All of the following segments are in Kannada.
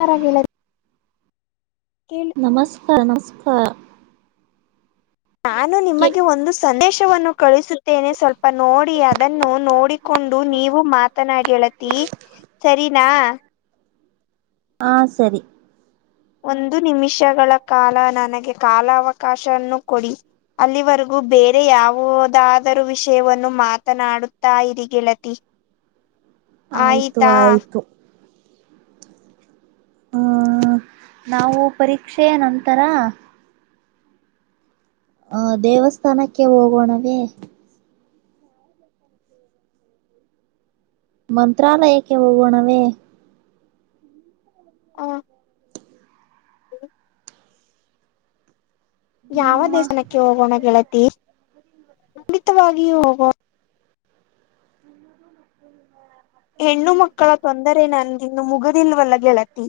ಪರವಾಗಿಲ್ಲ ಕೇಳ್ ನಮಸ್ಕಾರ ನಮಸ್ಕಾರ. ನಾನು ಕೆ ನಿಮಗೆ ಒಂದು ಸಂದೇಶವನ್ನು ಕಳಿಸಿ ತ್ತೇನೆ ಸ್ವಲ್ಪ ನೋಡಿ ಅದನ್ನು ನೋಡಿಕೊಂಡು ನೀವು ಮಾತನಾಡಿ ಹೇಳತಿ. ಸರಿನಾ. ಹಾ ಸರಿ. ಒಂದು ನಿಮಿಷಗಳ ಕಾಲ ನನಗೆ ಕಾಲ ಅವಕಾಶನ್ನು ಕೊಡಿ ಅಲ್ಲಿವರೆಗೂ ಬೇರೆ ಯಾವುದಾದರೂ ವಿಷಯವನ್ನು ಮಾತನಾಡ ತಾಯಿರಿ ಗೆಳತಿ ಆಯ್ತು ಆಯ್ತಾ. ಆಯ್ತು ಹ ನಾವು ಪರೀಕ್ಷೆಯ ನಂತರ. ಹ ದೇವಸ್ಥಾನಕ್ಕೆ ಹೋಗೋಣವೇ. ಮಂತ್ರಾಲಯಕ್ಕೆ ಹೋಗೋಣವೆ. [inaudible] ಯಾವ ನಿಮ್ಮ ದೇವಸ್ಥಾನಕ್ಕೆ ಹೋಗೋಣ ಗೆಳತಿ ಖಂಡಿತವಾಗೂ ಹೋಗೋಣ. [inaudible] ಹೆಣ್ಣು ಮಕ್ಕಳ ತೊಂದರೆ ನಂಗೆ ಇನ್ನೂ ಮುಗದಿಲ್ವಲ್ಲ ಗೆಳತಿ.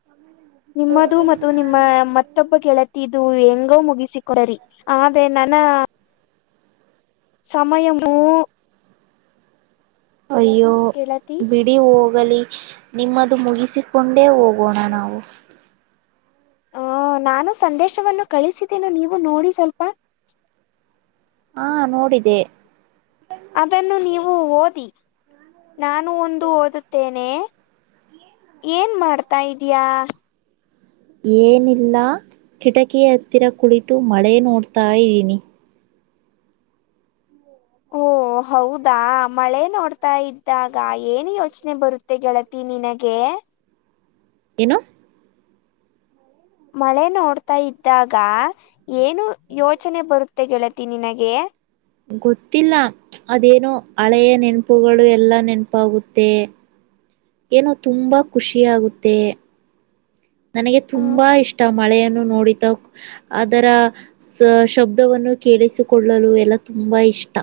[inaudible] ನಿಮ್ಮದು ಮತ್ತು ನಿಮ್ಮ ಮತ್ತೊಬ್ಬ ಗೆಳತಿ ಇದು ಹೆಂಗೋ ಮುಗಿಸಿಕಡರಿ ಆದ್ರೆ. ನನ. ಸಮಯವೂ. ಅಯ್ಯೋ ಗೆಳತಿ. ನೀವು ಹೋಗಲಿ ನಿಮ್ಮದು ಮುಗಿಸಿಕೊಂಡೇ ಹೋಗೋಣ ನಾವು. ಹ ನಾನು ಸಂದೇಶವನ್ನು ಕಳಿಸಿದ್ದೇನ ನೀವು ನೋಡಿ ಸ್ವಲ್ಪ. ಹಾ ನೋಡಿದೆ ಅದನ್ನು ನೀವು ಓದಿ ನಾನು ಒಂದು ಓದುತ್ತೇನೆ. ನೇ ಏನ್ ಮಾಡ್ತಾ ಇದೀಯ. ಏನಿಲ್ಲ ಕಿಟಕಿ ಹತ್ತಿರ ಕುಳಿತು ಮಳೆ ನೋಡ್ತಾ ಇದ್ದೀನಿ. ಓ ಹೌದಾ ಮಳೆ ನೋಡ್ತಾ ಇದ್ದಾಗ ಏನ್ ಯೋಚನೆ ಬರುತ್ತೆ ಗೆಳತಿ ನಿನಗೆ. ಏನು ಮಳೆ ನೋಡ್ತಾ ಇದ್ದಾಗ ಏನು ಯೋಚನೆ ಬರುತ್ತೆ ಗೆಳತಿ ನಿನಗೆ. ಗೊತ್ತಿಲ್ಲ ಅದೇನೋ ಹಳೆಯ ನೆನಪುಗಳು ಎಲ್ಲ ನೆನಪಾಗುತ್ತೆ. ಏನೋ ತುಂಬ ಖುಷಿ ಆಗುತ್ತೆ. ನನಗೆ ಹ ತುಂಬಾ ಇಷ್ಟ ಮಳೆಯನ್ನು ನೋಡಿತ ಅದರ ಸ ಶಬ್ದವನ್ನು ಕೇಳಿಸಿಕೊಳ್ಳಲು ಎಲ್ಲ ತುಂಬಾ ಇಷ್ಟ.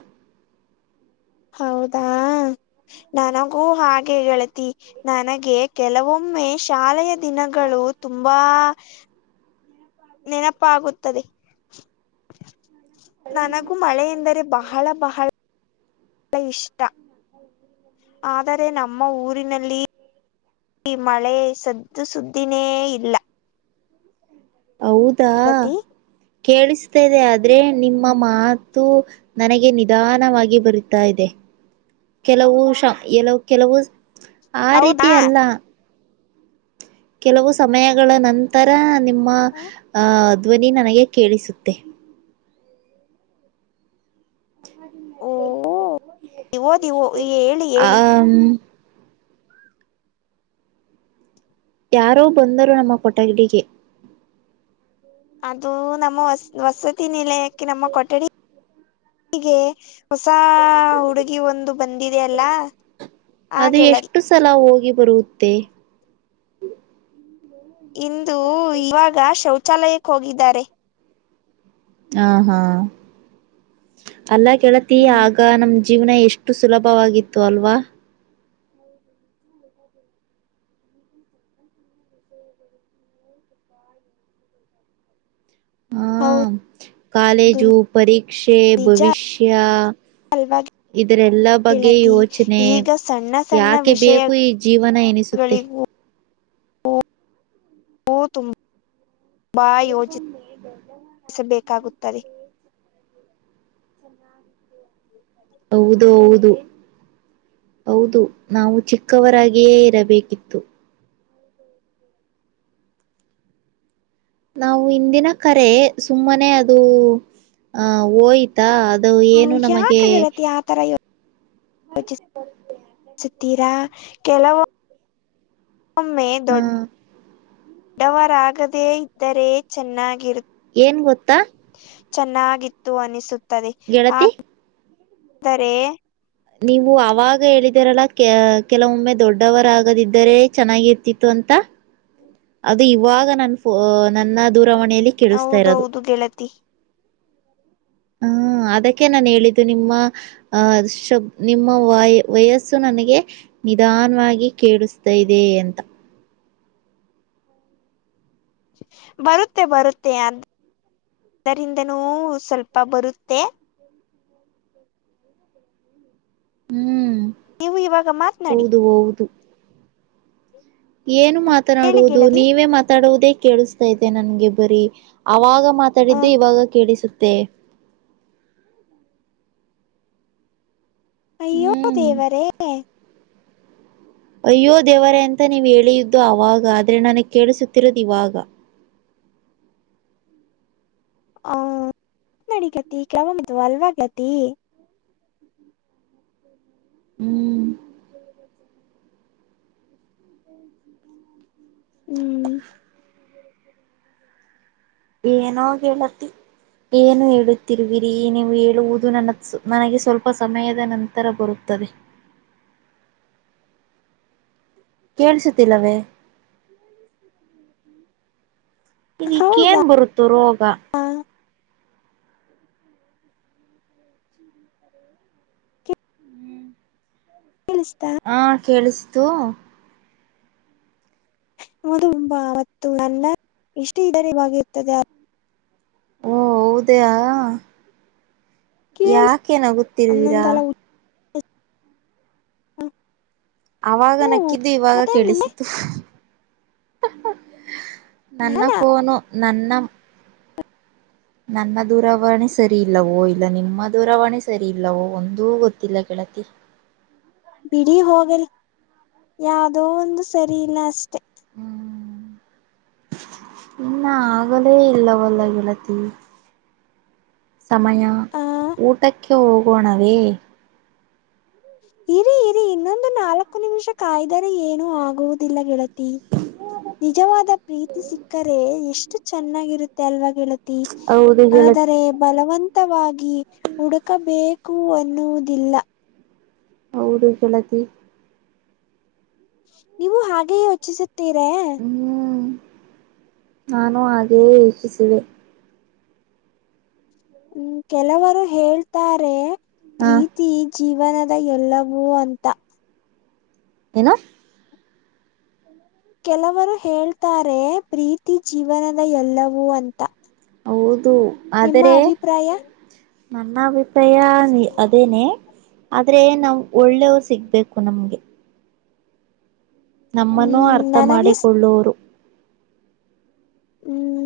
ಹೌದಾ ನನಗೂ ಹಾಗೆ ಗೆಳತಿ ನನಗೆ ಕೆಲವೊಮ್ಮೆ ಶಾಲೆಯ ದಿನಗಳು ತುಂಬಾ ನೆನಪ ಆಗುತ್ತದೆ. ನನಗೂ ಮಳೆ ಎಂದರೆ ಬಹಳ ಬಹಳ ಇಷ್ಟ [inaudible] ಆದರೆ ನಮ್ಮ ಊರಿನಲ್ಲಿ ಮಳೆ ಸದ ಇದು ಸುದ್ದಿನೇ ಇಲ್ಲ. ಹೌದ [inaudible] ಕೇಳಿಸ್ತಾ ಇದೆ ಆದ್ರೆ ನಿಮ್ಮ ಮಾತು ನನಗೆ ನಿಧಾನವಾಗಿ ಬರಿತಾ ಇದೆ ಕೆಲವು ಶ ಕೆಲವು ಆ ರೀತಿ ಹೌದಾ ಅಲ್ಲ. ಕೆಲವು ಸಮಯಗಳ ನಂತರ ನಿಮ್ಮ ಅ ಧ್ವನಿ ನನಗೆ ಕೇಳಿಸುತ್ತೆ. ಓ ಓದಿ ಓ ಹೇಳಿ ಹೇಳಿ ಹ್ಮ್. ಯಾರೋ ಬಂದರು ನಮ್ಮ ಕೊಠಡಿಗೆ ಅದು ನಮ್ಮ ವಸತಿ ನಿಲಯಕ್ಕೆ ನಮ್ಮ ಕೊಠಡಿಗೆ ಹೊಸ ಹುಡುಗಿ ಒಂದು ಬಂದಿದೆಯಲ್ಲ ಆ ಅದು ಗೆಳ್ ಎಷ್ಟು ಸಲ ಹೋಗಿ ಬರುತ್ತೆ. ಇಂದು ಇವಾಗ ಶೌಚಾಲಯಕ್ಕೆ ಹೋಗಿದ್ದಾರೆ. ಹ ಹಾ ಅಲ್ಲಾ ಗೆಳತಿ ಹ್ಮ್ ಆಗ ನಮ್ದ ಜೀವನ ಎಷ್ಟು ಸುಲಭವಾಗಿತ್ತು ಅಲ್ವಾ. [inaudible] ಹಾ ಹೌದು ಕಾಲೇಜು ಪರೀಕ್ಷೆ ನಿಜ ಭವಿಷ್ಯ ಅಲ್ವಾ ಇದರೆಲ್ಲ ಬಗ್ಗೆ ಗೆಳತಿ ಯೋಚನೆ ಈಗ ಸಣ್ಣ ಸಣ್ಣ ಯಾಕೆ ಬೇಕು ಈ ಜೀವನ ಎನಿಸುತ್ತೆ. ಓ [inaudible] ಓ [inaudible] ತುಂಬ ಬಾ [inaudible] ಯೋಜಿಸಬೇಕಾಗುತ್ತದೆ. ಹೌದು ಹೌದು. ಹೌದು ನಾವು ಚಿಕ್ಕವರಾಗಿಯೇ ಇರಬೇಕಿತ್ತು. ನಾವು ಇಂದಿನ ಕರೆ ಸುಮ್ಮನೆ ಅದು ಅ ಹೋಯತ್ ಆತ್ತಾ ಅದು ಏನು ನಮಗೆ ಯೋಚಿ [inaudible] ಸುತ್ತೀರಾ ಕೆಲವು ಒಮ್ಮೆ ಹ ದೊಡ್ಡವರಾಗದೇ ಇದ್ದರೆ ಚೆನ್ನಾಗಿರುತ್ತ ಏನ್ ಗೊತ್ತಾ. ಚೆನ್ನಾಗಿತ್ತು ಅನಿಸುತ್ತದೆ ಗೆಳತಿ ಆದರೆ. ನೀವು ಅವಾಗ ಹೇಳಿದರಲ್ಲ ಕೆ ಕೆಲವೊಮ್ಮೆ ದೊಡ್ಡವರಾಗದಿದ್ದರೆ ಚೆನ್ನಾಗಿರ್ತಿತ್ತು ಅಂತ ಅದು ಇವಾಗ ನನ್ ಪೋ ನನ್ನ ದೂರವಾಣಿಯಲ್ಲಿ ಕೇಳಿಸ್ತಾ ಇರೋದು. ಹೌದೌದು ಗೆಳತಿ [inaudible] ಹ್ಮ ಅದಕ್ಕೆ ನಾನ ಹೇಳಿದ್ದು ನಿಮ್ಮ ಅ ಶಬ್ ನಿಮ್ಮ ವಾಯ ವಯಸ್ಸು ನನಗೆ ನಿಧಾನವಾಗಿ ಕೇಳಿಸ್ತಾ ಇದೆ ಅಂತ. ಬರುತ್ತೆ ಬರುತ್ತೆ ಅ ಅದರಿಂದನೂ ಸ್ವಲ್ಪ ಬರುತ್ತೆ ಹ್ಮ್ ನೀವು ಇವಾಗ ಮಾತನಾಡಿ ಹೌದು ಹೌದು. ಏನು ಹೇಳಿ ಮಾತನಾಡುವುದು ಗೆಳತಿ ನೀವೇ ಮಾತಾಡುವುದೇ ಕೇಳಿಸ್ತಾತೆ ನನ್ಗೆ ಬರೀ ಅವಾಗ ಆ ಮಾತಾಡಿದ್ದು ಇವಾಗ ಕೇಳಿಸುತ್ತೆ. ಅಯ್ಯೋ ಹ್ಮ್ ದೇವರೇ. ಅಯ್ಯೋ ದೇವರೇ ಅಂತ ನೀವ ಹೇಳಿದ್ದು ಅವಾಗ ಆದ್ರೆ ನನಗ್ ಕೇಳಿಸುತ್ತಿರೋದು ಇವಾಗ ಆ ನಡಿಕೇತಿ [unintelligible] ಹ್ಮ್. ಹ್ಮ್ [inaudible] ಏನೋ ಗೆಲತಿ. ಏನು ಹೇಳುತ್ತಿರುವಿರಿ ನೀವು ಹೇಳುವುದು ನನ್ನ ನನಗೆ ಸ್ವಲ್ಪ ಸಮಯದ ನಂತರ ಬರುತ್ತದೆ. ಕೇಳಸತಿಲ್ಲವೇ. ಹೌದಾ ಇದಿಕ್ಕೆನ್ ಬರುತ್ತೋ ರೋಗ. [inaudible] ಸ್ತಾ. ಹಾ ಕೇಳಸ್ತು. ಹೌದುುಂಬಾ ಅವತ್ತು ನನ್ನ ಇಷ್ಟು ಇದರೆ ಬರ್ತದೆ. ಓ ಹೌದಯ ಕೇಳಸ್ ಯಾಕೇ ನಗುತ್ತಿರುವಿರಾ. ಅನ್ನೊಂದಲ ಹ ಅವಾಗ ನಕ್ಕಿದ್ದು ಇವಾಗ ಮುಂದೆ ಕೇಳಿಸಿತು. ನನ್ನ ನಾನಾ ಫೋನು ನನ್ನ ನನ್ನ ದೂರವಾಣಿ ಸರಿ ಇಲ್ಲವೋ ಇಲ್ಲ ನಿಮ್ಮ ದೂರವಾಣಿ ಸರಿ ಇಲ್ಲವೋ ಒಂದೂ ಗೊತ್ತಿಲ್ಲ ಗೆಳತಿ. ಬಿಡಿ ಹೋಗಲಿ ಯಾದೋ ಒಂದು ಸರಿ ಇಲ್ಲ ಅಷ್ಟೆ. ಹ್ಮ್ ಇನ್ನ ಆಗಲೇ ಇಲ್ಲವಲ್ಲ ಗೆಳತಿ. ಸಮಯಾ ಆ ಊಟಕ್ಕೆ ಹೋಗೋಣವೇ. ಇರಿ ಇರಿ ಇನ್ನೊಂದು ನಾಲ್ಕು ನಿಮಿಷ ಕಾಯ್ದರೆ ಏನು ಆಗುವುದಿಲ್ಲ ಗೆಳತಿ. ನಿಜವಾದ ಪ್ರೀತಿ ಸಿಕ್ಕರೆ ಎಷ್ಟು ಚೆನ್ನಾಗಿರುತ್ತೆ ಅಲ್ವ ಗೆಳತಿ. ತಿ ಹೌದು ಗೆಳತಿ ಆದರೆ ಬಲವಂತ. ತವಾಗಿ ಹುಡುಕಬೇಕು ಅನ್ನುವುದಿಲ್ಲ. ಹೌದು ಗೆಳತಿ. ನೀವು ಹಾಗೆ ಯೋಚಿಸುತ್ತೀರ. ಹ್ಮ್ ನಾನು ಹಾಗೇಯೆ ಯೋಚಿಸುವೆ. ಹ್ಮ್ ಕೆಲವರು ಹೇಳ್ತಾರೆ ಹಾ ಪ್ರೀತಿ ತಿ ಜೀವನದ ಎಲ್ಲವೂ ಅಂತ. ಏನು. ಕೆಲವರು ಹೇಳ್ತಾರೆ ಪ್ರೀತಿ ಜೀವನದ ಎಲ್ಲವೂ ಅಂತ. ಹೌದು ನಿಮ್ಮ ಆದರೆ ಅಭಿಪ್ರಾಯ ನನ್ನಭಿ ಪ್ರಾಯ ಅದೇನೇ ಆದ್ರೆ ನಾವ್ ಒಳ್ಳೇವ್ರ ಸಿಗ್ಬೇಕು ನಮ್ಗೆ. ನಮ್ಮನ್ನು ಹ್ಮ್ ಅರ್ಥ ನನಗೆ ಸ್- ಮಾಡಿಕೊಳ್ಳೋರು. ಹ್ಮ್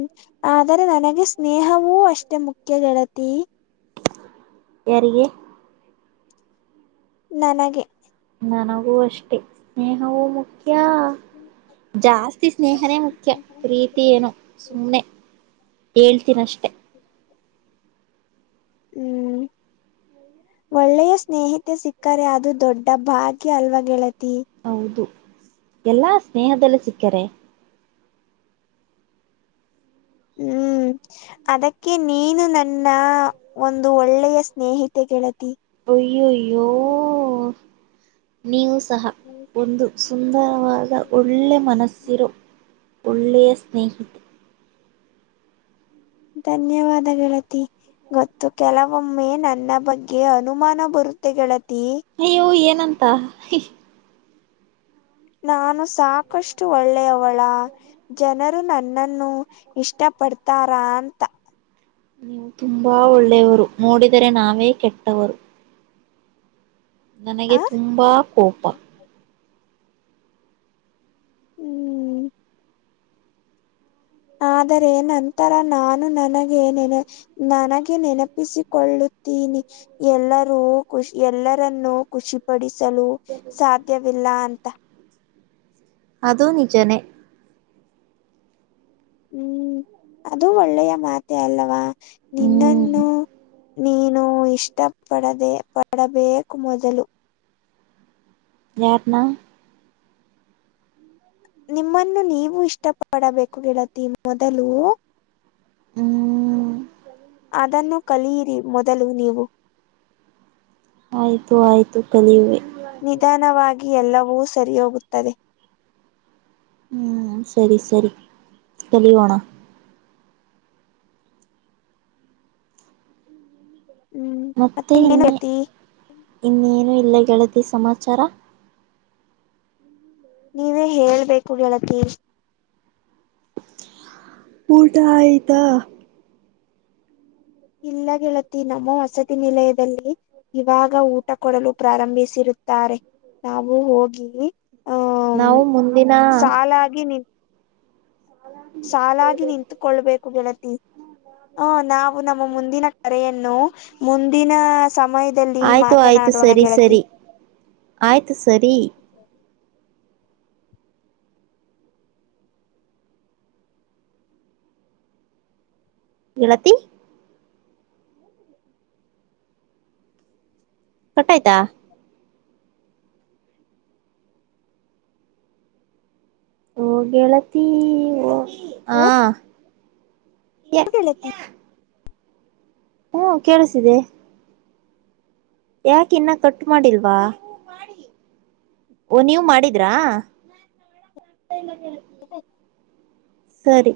ಆದರೆ ನನಗೆ ಸ್ನೇಹವೂ ಅಷ್ಟೇ ಮುಖ್ಯ ಗೆಳತಿ. ಯಾರಿಗೆ. ನನಗೆ. ನನಗೂ ಅಷ್ಟೆ ಸ್ನೇಹವೂ ಮುಖ್ಯಾ ಜಾಸ್ತಿ ಸ್ನೇಹನೇ ಮುಖ್ಯ ಪ್ರೀತಿ ಏನು ಸುಮ್ಮ್ನೆ. ಹೇಳ್ತೀನಷ್ಟೇ. [unintelligible] ಹ್ಮ್. ಒಳ್ಳೆಯ ಸ್ನೇಹಿತೆ ಸಿಕ್ಕರೆ ಅದು ದೊಡ್ಡ ಭಾಗ್ಯ ಅಲ್ವ ಗೆಳತಿ. ಹೌದು ಎಲ್ಲಾ ಸ್ನೇಹದಲ್ಲ ಸಿಕ್ಕರೆ. ಹ್ಮ್ ಅದಕ್ಕೆ ನೀನು ನನ್ನ ಒಂದು ಒಳ್ಳೆಯ ಸ್ನೇಹಿತೆ ಗೆಳತಿ. ಅಯ್ಯಯ್ಯೋ ನ್ಯೂಸ್. ಸಹ ಒಂದು ಸುಂದರವಾದ ಒಳ್ಳೆ ಮನಸ್ಸಿರೋ. ಒಳ್ಳೆಯ ಸ್ನೇಹಿತ. ಧನ್ಯವಾದ ಗೆಳತಿ. ಮತ್ತು ಕೆಲವೊಮ್ಮೆ ನನ್ನ ಬಗ್ಗೆ ಅನುಮಾನ ಬರುತ್ತೆ ಗೆಳತಿ. ಅಯ್ಯೋ ಏನಂತ ನಾನು ಸಾಕಷ್ಟು ಒಳ್ಳೆಯವಳ. ಜನರ್ ನನ್ನನ್ನು ಇಷ್ಟ ಪಡ್ತಾರಾ. ಅ ನೀವು ತುಂಬಾ ಒಳ್ಳೆಯವರು. ನೋಡಿದರೆ ನಾವೇ ಕೆಟ್ಟವರು. ನನಗೆ ಆ ತುಂಬಾ ಕೋಪ. ಹ್ಮ್. ಆದರೆ ನಂತರ ನಾನು ನನಗ ಏನನೇ. ನನಗೆ ನೆನಪಿಸಿಕೊಳ್ಳುತ್ತೀನಿ. ಎಲ್ಲರೂ ಖುಷಿ ಎಲ್ಲರನ್ನು, ಖುಷಿಪಡಿಸಲು ಸಾಧ್ಯವಿಲ್ಲ ಅಂತ. ಅದು ನಿಜನೇ. ಹ್ಮ್ ಅದು ಒಳ್ಳೆಯ ಮಾತೆ ಅಲ್ಲವಾ. ಹ್ಮ್ ನಿನ್ನನ್ನು ನೀನು ಇಷ್ಟ ಪಡದೆ ಪಡಬೇಕು ಮೊದಲು. ಯಾರ್ನ. ನಿಮ್ಮನ್ನು ನೀವು ಇಷ್ಟ ಪಡಬೇಕು ಗೇಳತಿ ಮೊದಲು. ಹ್ಮ. ಅದನ್ನು ಕಲಿಯಿರಿ ಮೊದಲು ನೀವು. ಆಯ್ತು ಆಯ್ತು ಕಲಿವುವೆ. ನಿಧಾನವಾಗಿ ಎಲ್ಲವೂ ಸರಿ ಹೋಗುತ್ತದೆ. ಹ್ಮ್ ಸರಿ ಸರಿ ಕಲಿಯೋಣ. ಹ್ಮ್ ಮತ್ತ ಮತ್ತೆ ಇನ್ನೇನು ಇನ್ನ ಗತಿ ಇನ್ನೇನು ಇಲ್ಲ ಗೆಳತಿ ಸಮಾಚಾರ. ನೀವೇ ಹೇಳ್ಬೇಕು ಗೆಳತಿ. ಊಟ ಆಯ್ತಾ. ಇಲ್ಲ ಗೆೇಳತಿ ನಮ್ಮ ವಸತಿ ನಿಲಯದಲ್ಲಿ. ಇವಾಗ ಊಟ ಕೊಡಲು ಪ್ರಾರಂಭಿಸಿರುತ್ತಾರೆ. ನಾವು ಹೋಗಿ, ನಾವು ಮುಂದಿನ. ಅಲ್ಲ ಆಗೆ ನೀ ಸಾಲಾಗಿ ನಿಂತುಕೊಳ್ಬೇಕು ಗೆಳತಿ. ಹ ನಾವು ನಮ್ಮ ಮುಂದಿನ ಕರೆಯನ್ನು ಮುಂದಿನ ಸಮಯದಲ್ಲಿ. ಇ ಆಯ್ತು ಆಯ್ತು ಮಾತನಾಡೋಣ ಸರಿ ಗೆಳತಿ. ಸರಿ ಆಯ್ತು ಸರಿ. ಗೆಳತಿ. ಕಟ್ಟಾಯ್ತಾ. ಓ ಗೆಳತಿ ಓ ಹೋ ಹಾ. ಗೆಳತಿ ಹ್ಮ ಕೇಳಿಸ್ತಿದೆ. ಯಾಕ ಇನ್ನ ಕಟ್ ಮಾಡಿಲ್ವಾ. ಓ ನೀವು ಮಾಡಿದ್ರಾ. [inaudible] ಸರಿ.